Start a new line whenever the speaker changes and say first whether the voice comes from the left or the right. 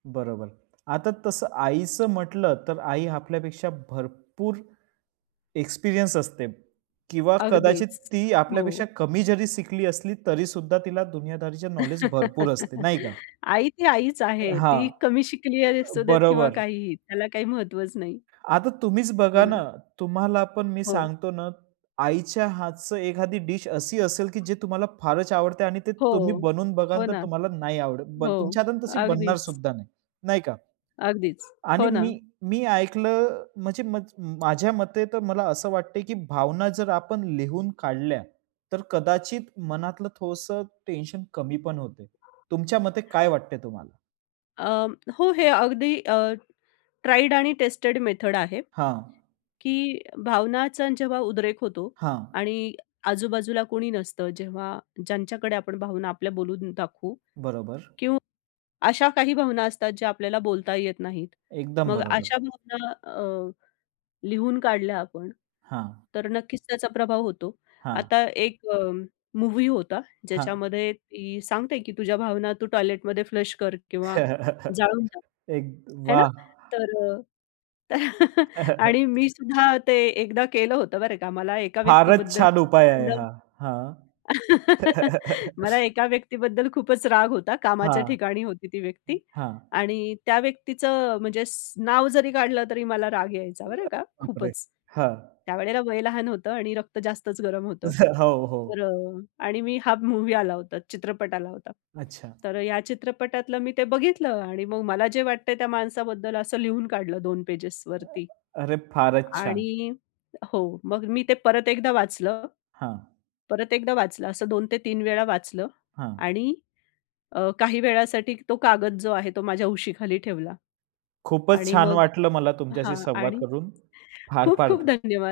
right: बरोबर. आता तसं आईचं म्हटलं, तर आई आपल्यापेक्षा भरपूर एक्सपिरियन्स असते किंवा कदाचित
left: अगदीच,
right: ती
left: हो.
right: आपल्यापेक्षा कमी जरी शिकली असली तरीसुद्धा तिला दुनियादारीचा नॉलेज भरपूर असते. नाही का?
left: आई ती आईच
right: अ,
left: आहे.
right: हां.
left: ती कमी शिकली, अ असू दे किंवा
right: बरोबर.
left: काहीही, त्याला काही महत्त्वच नाही.
right: आता तुम्हीच
left: हो
right: बघा
left: ना.
right: ना, तुम्हाला पण मी
left: हो.
right: सांगतो ना, आईच्या हातचं एखादी डिश अशी असेल, की जे तुम्हाला फारच आवडतं आहे आणि ते तुम्ही
left: हो.
right: बनवून
left: हो
right: बघाल, तर
left: ना.
right: तुम्हाला नाही आवडत. बन
left: हो
right: तुमच्या हाताने तशी
left: अगदीच.
right: बनणारसुद्धा नाही. नाही का?
left: अगदीच.
right: आणि
left: हो ना.
right: मी मी ऐकलं म्हणजे मज माझ्या मते तर मला असं वाटतं, की भावना जर आपण लिहून काढल्या, तर कदाचित मनातलं थोडंसं टेन्शन कमी पण होते. तुमच्या मते काय वाटतं तुम्हाला?
left: अं, हो हे अगदी अ, ट्राईड आणि टेस्टेड मेथड आहे,
right: हां.
left: की भावनांचा जेव्हा उद्रेक होतो
right: हां.
left: आणि आजू-बाजूला कोणी नसतं. जेव्हा ज्यांच्याकडे आपण भावना आपल्या बोलून दाखवू किंवा
right: बरोबर.
left: अशा काही भावना असतात, ज्या आपल्याला बोलता येत नाहीत.
right: एकदम
left: मग
right: बरोबर.
left: अशा भावना, अ, लिहून काढल्या आपण,
right: हां.
left: तर नक्कीच त्याचा प्रभाव होतो.
right: हां.
left: आता एक, अ, मूव्ही होता
right: हां.
left: ज्याच्यामध्ये ती सांगते, की तुझ्या भावना तू टॉयलेटमध्ये फ्लश कर किंवा जाळून टाक.
right: एक
left: है ना?
right: वाह!
left: तर अ आणि मीसुद्धा ते एकदा केलं होतं बरं का. मला एका
right: फारच
left: व्यक्तीबद्दल
right: छान उपाय
left: प्रचंड
right: आहे हा. हां.
left: मला एका व्यक्तीबद्दल खूपच राग होता. कामाच्या
right: हां,
left: ठिकाणी होती ती व्यक्ती
right: हां.
left: आणि त्या व्यक्तीचं म्हणजे स नाव जरी काढलं तरी मला राग यायचा. बरं का,
right: बापरे!
left: खूपच.
right: हां.
left: त्यावेळेला वय लहान होतं आणि रक्त जास्तच गरम होतं.
right: हो, हो.
left: तर अ, आणि मी हा मूव्ही आला होता. चित्रपट आला होता.
right: अच्छा.
left: तर ह्या चित्रपटातलं मी ते बघितलं आणि मग मला जे वाटतं आहे त्या माणसाबद्दल, असं लिहून काढलं 2 पेजेसवरती.
right: अरे! फारच छान.
left: आणि हो मग मी ते परत एकदा वाचलं
right: हां.
left: परत एकदा वाचलं. असं 2 ते 3 वेळा वाचलं.
right: हां.
left: आणि अ, काही वेळासाठी तो कागद जो आहे, तो माझ्या उशीखाली ठेवला.
right: खूपच
left: आणि
right: छान
left: मग
right: वाटलं मला तुमच्याशी
left: हां
right: संवाद
left: आणि
right: करून. फार
left: खूप
right: फार
left: खूप
right: ध
left: धन्यवाद.